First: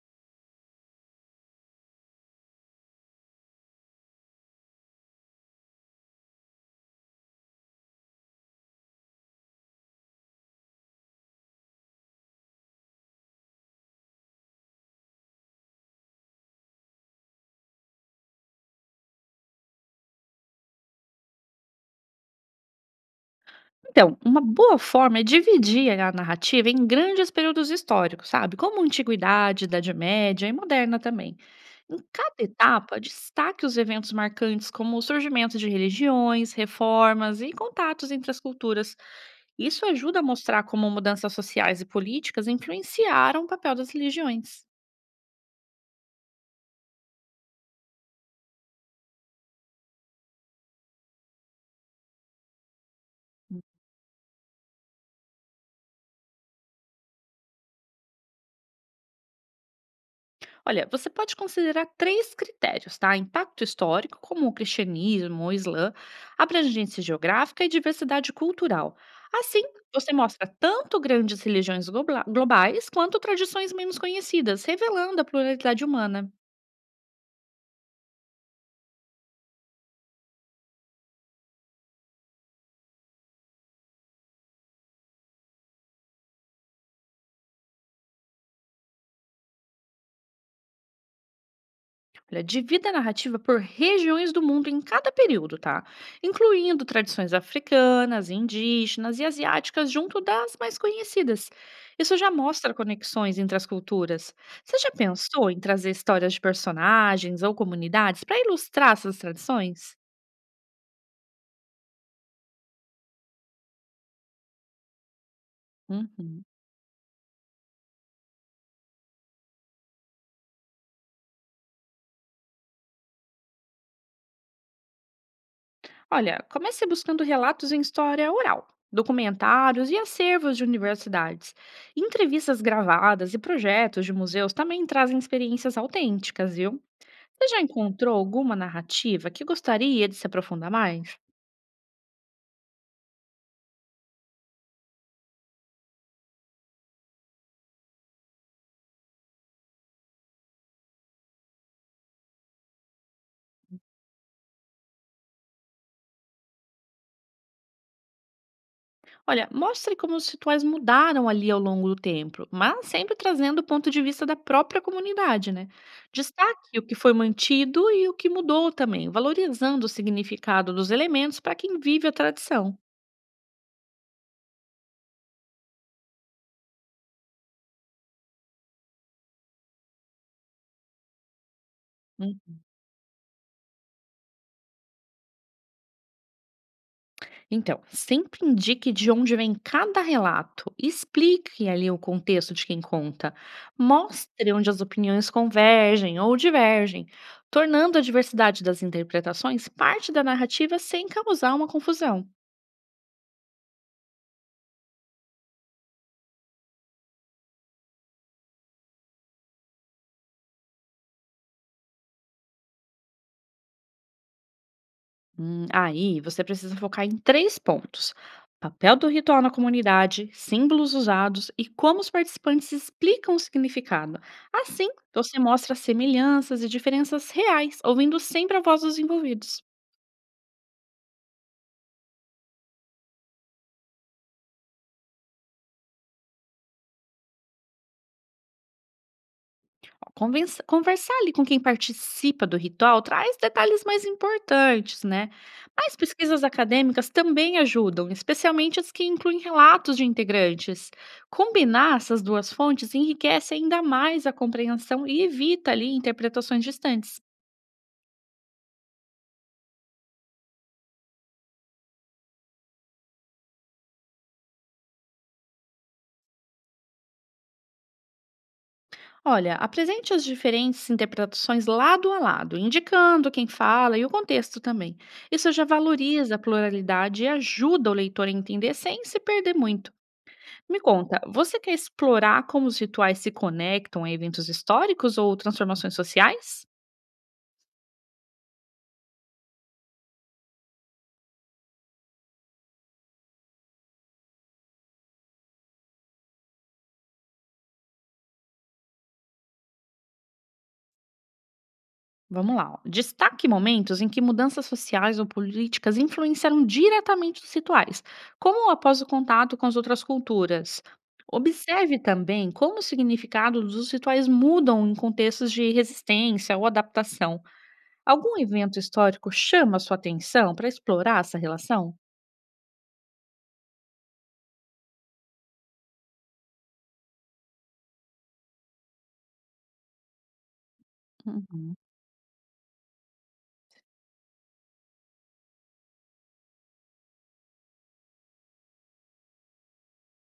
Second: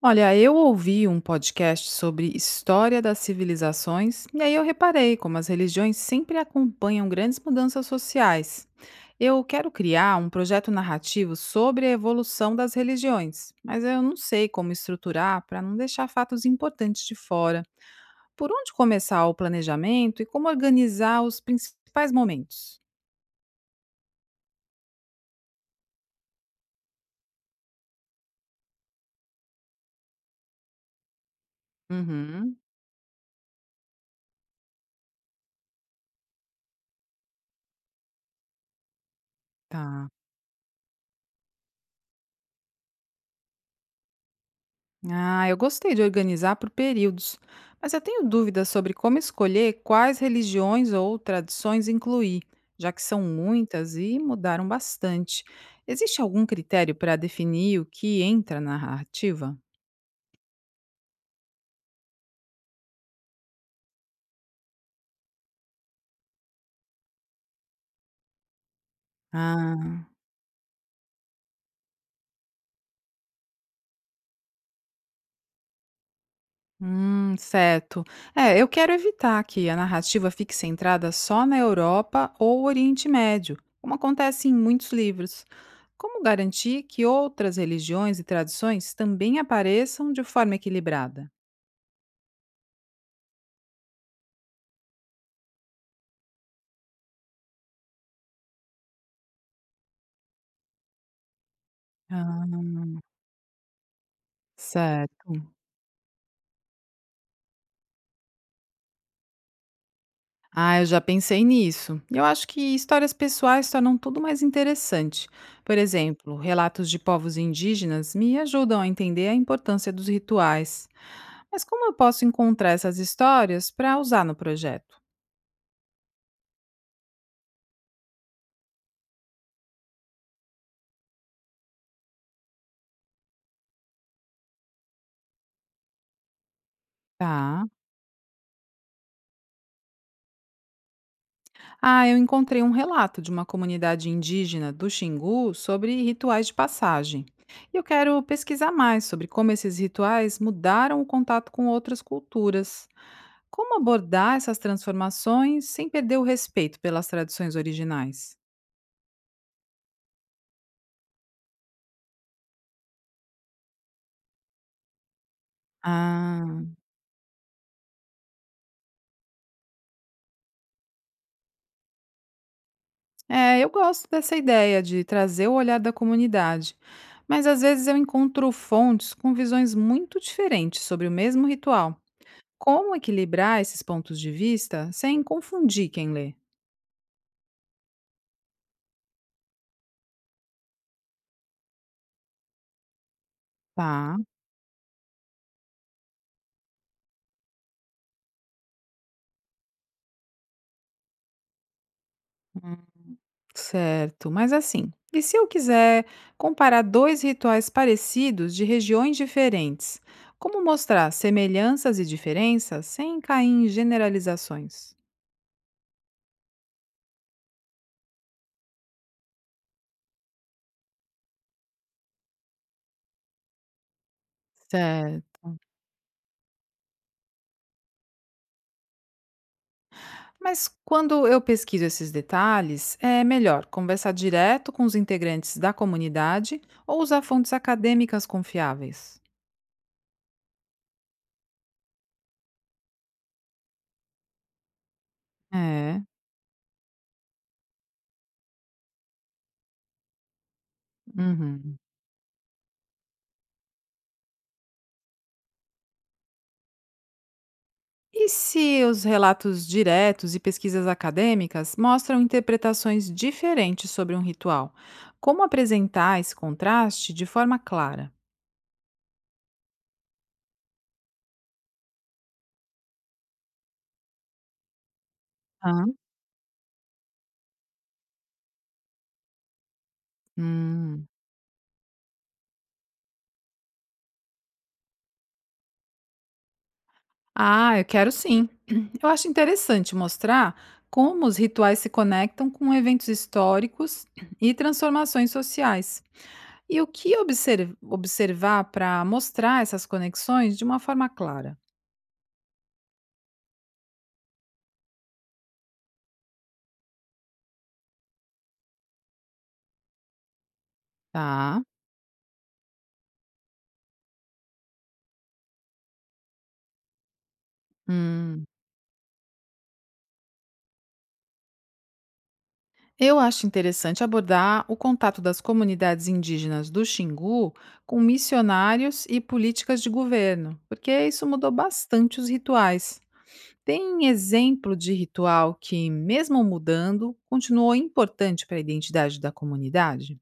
Olha, eu ouvi um podcast sobre história das civilizações e aí eu reparei como as religiões sempre acompanham grandes mudanças sociais. Eu quero criar um projeto narrativo sobre a evolução das religiões, mas eu não sei como estruturar para não deixar fatos importantes de fora. Por onde começar o planejamento e como organizar os principais momentos? Então, uma boa forma é dividir a narrativa em grandes períodos históricos, sabe? Como antiguidade, Idade Média e moderna também. Em cada Uhum, etapa, destaque os eventos marcantes, como o surgimento de religiões, reformas e contatos entre as culturas. Isso tá. ajuda a mostrar como mudanças sociais e políticas influenciaram o papel das religiões. Ah, eu gostei de organizar por períodos, mas eu tenho dúvidas sobre como escolher quais religiões ou tradições incluir, já que são muitas e mudaram bastante. Existe algum critério para definir o que entra na narrativa? Olha, você pode considerar três critérios, tá? Impacto histórico, como o cristianismo, o islã, abrangência geográfica e diversidade cultural. Assim, Ah. você mostra tanto grandes religiões globais quanto tradições menos conhecidas, revelando a pluralidade humana. Certo. É, eu quero evitar que a narrativa fique centrada só na Europa ou Oriente Médio, como acontece em muitos livros. Como garantir que outras religiões e tradições também apareçam de forma equilibrada? Olha, divida a narrativa por regiões do mundo em cada período, tá? Incluindo tradições africanas, indígenas e asiáticas junto das mais conhecidas. Isso já Ah, mostra conexões entre as culturas. Você já pensou certo. em trazer histórias de personagens ou comunidades para ilustrar essas tradições? Ah, eu já pensei nisso. Eu acho que histórias pessoais tornam tudo mais interessante. Por exemplo, Uhum. relatos de povos indígenas me ajudam a entender a importância dos rituais. Mas como eu posso encontrar essas histórias para usar no projeto? Olha, comece buscando relatos em história oral, documentários e acervos de universidades. Entrevistas gravadas e projetos de museus também trazem experiências autênticas, viu? Você já Tá. encontrou alguma narrativa que gostaria de se aprofundar mais? Ah, eu encontrei um relato de uma comunidade indígena do Xingu sobre rituais de passagem. E eu quero pesquisar mais sobre como esses rituais mudaram o contato com outras culturas. Como abordar essas transformações sem perder o respeito pelas tradições originais? Olha, mostre como os rituais mudaram ali ao longo do tempo, mas sempre trazendo o ponto de vista da própria comunidade, né? Ah. Destaque o que foi mantido e o que mudou também, valorizando o significado dos elementos para quem vive a tradição. É, eu gosto dessa ideia de trazer o olhar da comunidade, mas às vezes eu encontro fontes com visões muito diferentes sobre o mesmo ritual. Como equilibrar esses pontos de vista sem confundir quem lê? Então, sempre indique de onde vem cada relato, explique ali o contexto de quem conta, Tá, mostre onde as opiniões convergem ou divergem, tornando a diversidade das interpretações parte da narrativa sem causar uma confusão. hum, certo. Mas assim, e se eu quiser comparar dois rituais parecidos de regiões diferentes? Como mostrar semelhanças e diferenças sem cair em generalizações? Aí você precisa focar em três pontos: papel do ritual na comunidade, símbolos usados e como os participantes explicam o significado. Assim, você Certo. mostra semelhanças e diferenças reais, ouvindo sempre a voz dos envolvidos. Mas quando eu pesquiso esses detalhes, é melhor conversar direto com os integrantes da comunidade ou usar fontes acadêmicas confiáveis. Convença conversar ali com quem participa do ritual traz detalhes mais importantes, né? Mas É. pesquisas acadêmicas também ajudam, especialmente as que incluem relatos de integrantes. Uhum. Combinar essas duas fontes enriquece ainda mais a compreensão e evita ali interpretações distantes. E se os relatos diretos e pesquisas acadêmicas mostram interpretações diferentes sobre um ritual? Como apresentar esse contraste de forma clara? Olha, apresente as diferentes interpretações lado a lado, indicando quem fala e o contexto também. Isso já valoriza a pluralidade e ajuda o leitor a entender sem se perder muito. Me Ah. conta, você quer explorar como os rituais se conectam a eventos históricos ou transformações sociais? Ah, eu quero sim. Eu acho interessante mostrar como os rituais se conectam com eventos históricos e transformações sociais. E o que observar para mostrar essas conexões de uma forma clara, Vamos lá, ó. Destaque momentos em que mudanças sociais ou políticas influenciaram diretamente os rituais, como após o contato com as outras culturas. tá? Observe também como o significado dos rituais mudam em contextos de resistência ou adaptação. Algum Hum. evento histórico chama a sua atenção para explorar essa relação? Eu acho interessante abordar o contato das comunidades indígenas do Xingu com missionários e políticas de governo, porque isso mudou Uhum. bastante os rituais. Tem exemplo de ritual que, mesmo mudando, continuou importante para a identidade da comunidade?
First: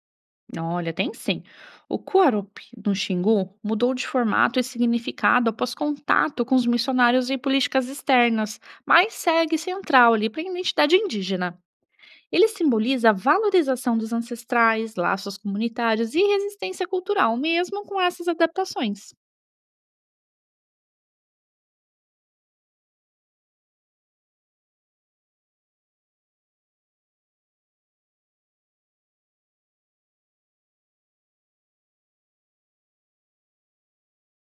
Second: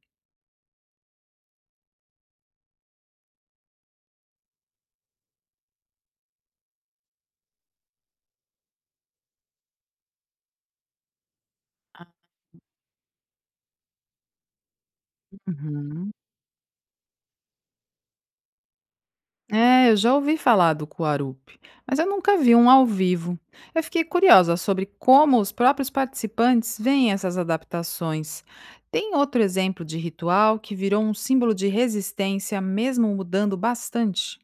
Olha, tem sim. O Kuarup, no Xingu, mudou de formato e significado após contato com os missionários e políticas externas, mas segue central ali para a identidade indígena. Ah, Ele simboliza a valorização dos ancestrais, laços uhum. comunitários e resistência cultural, mesmo com essas adaptações. É, eu já ouvi falar do Kuarup, mas eu nunca vi um ao vivo. Eu fiquei curiosa sobre como os próprios participantes veem essas adaptações. Tem outro exemplo de ritual que virou um símbolo de resistência, mesmo mudando bastante?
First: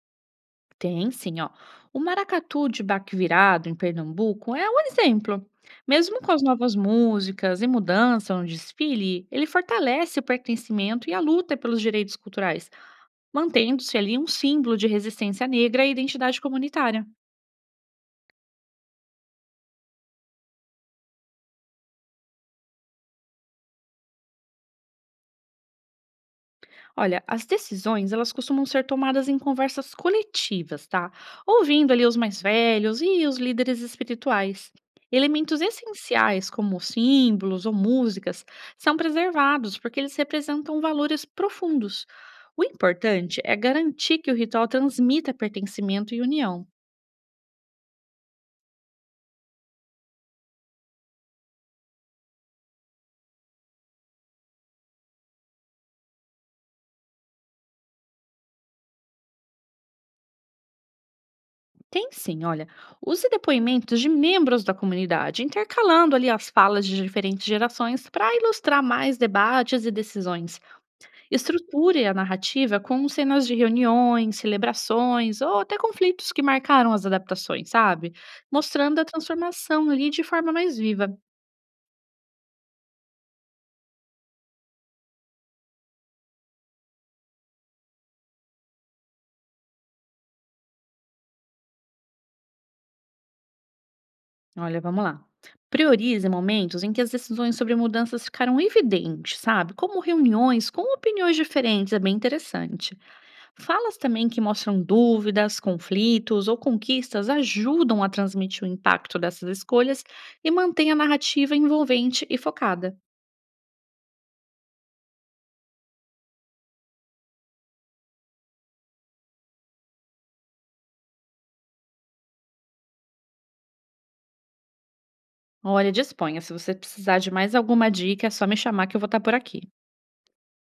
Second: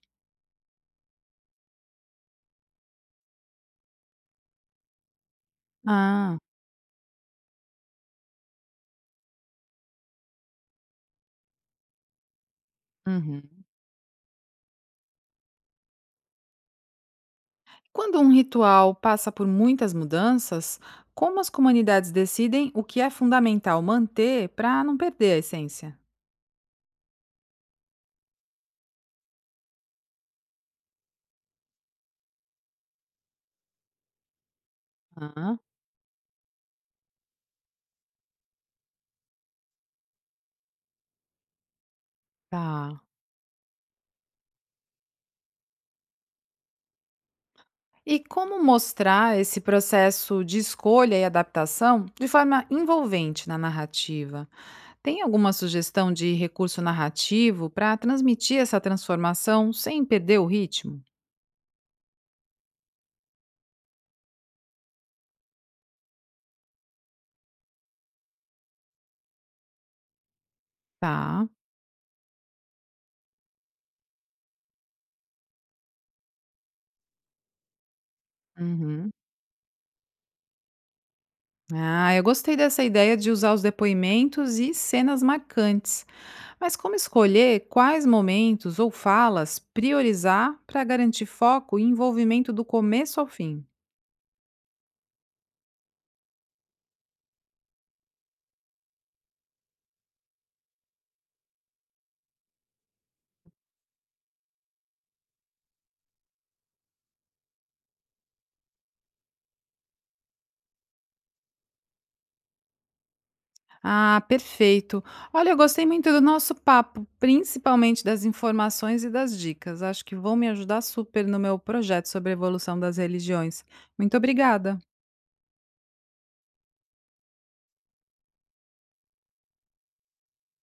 Tem sim, ó. O maracatu de baque virado em Pernambuco é um exemplo. Mesmo com Ah, as novas músicas e mudança no desfile, ele fortalece o pertencimento e a luta pelos direitos culturais, uhum. mantendo-se ali um símbolo de resistência negra e identidade comunitária. Quando um ritual passa por muitas mudanças, como as comunidades decidem o que é fundamental manter para não perder a essência? Olha, as decisões, elas costumam ser tomadas em conversas coletivas, tá? Ouvindo ali os mais velhos e os líderes espirituais. Ah, Elementos essenciais, como símbolos ou músicas, são preservados porque eles representam valores profundos. O tá. importante é garantir que o ritual transmita pertencimento e união. E como mostrar esse processo de escolha e adaptação de forma envolvente na narrativa? Tem alguma sugestão de recurso narrativo para transmitir essa transformação sem perder o ritmo? Tem sim, olha, use depoimentos de membros da comunidade, intercalando ali as falas de diferentes gerações para ilustrar mais debates e decisões. Tá. Estruture a narrativa com cenas de reuniões, celebrações ou até conflitos que marcaram as adaptações, sabe? Mostrando a Uhum. transformação ali de forma mais viva. Ah, eu gostei dessa ideia de usar os depoimentos e cenas marcantes. Mas como escolher quais momentos ou falas priorizar para garantir foco e envolvimento do começo ao fim? Olha, vamos lá. Priorize momentos em que as decisões sobre mudanças ficaram evidentes, sabe? Como reuniões com opiniões diferentes, é bem interessante. Falas também que mostram dúvidas, conflitos ou conquistas ajudam a transmitir o impacto dessas escolhas e mantém a narrativa envolvente e focada. Ah, perfeito. Olha, eu gostei muito do nosso papo, principalmente das informações e das dicas. Acho que vão me ajudar super no meu projeto sobre a evolução das religiões. Muito obrigada. Olha, disponha. Se você precisar de mais alguma dica, é só me chamar que eu vou estar por aqui.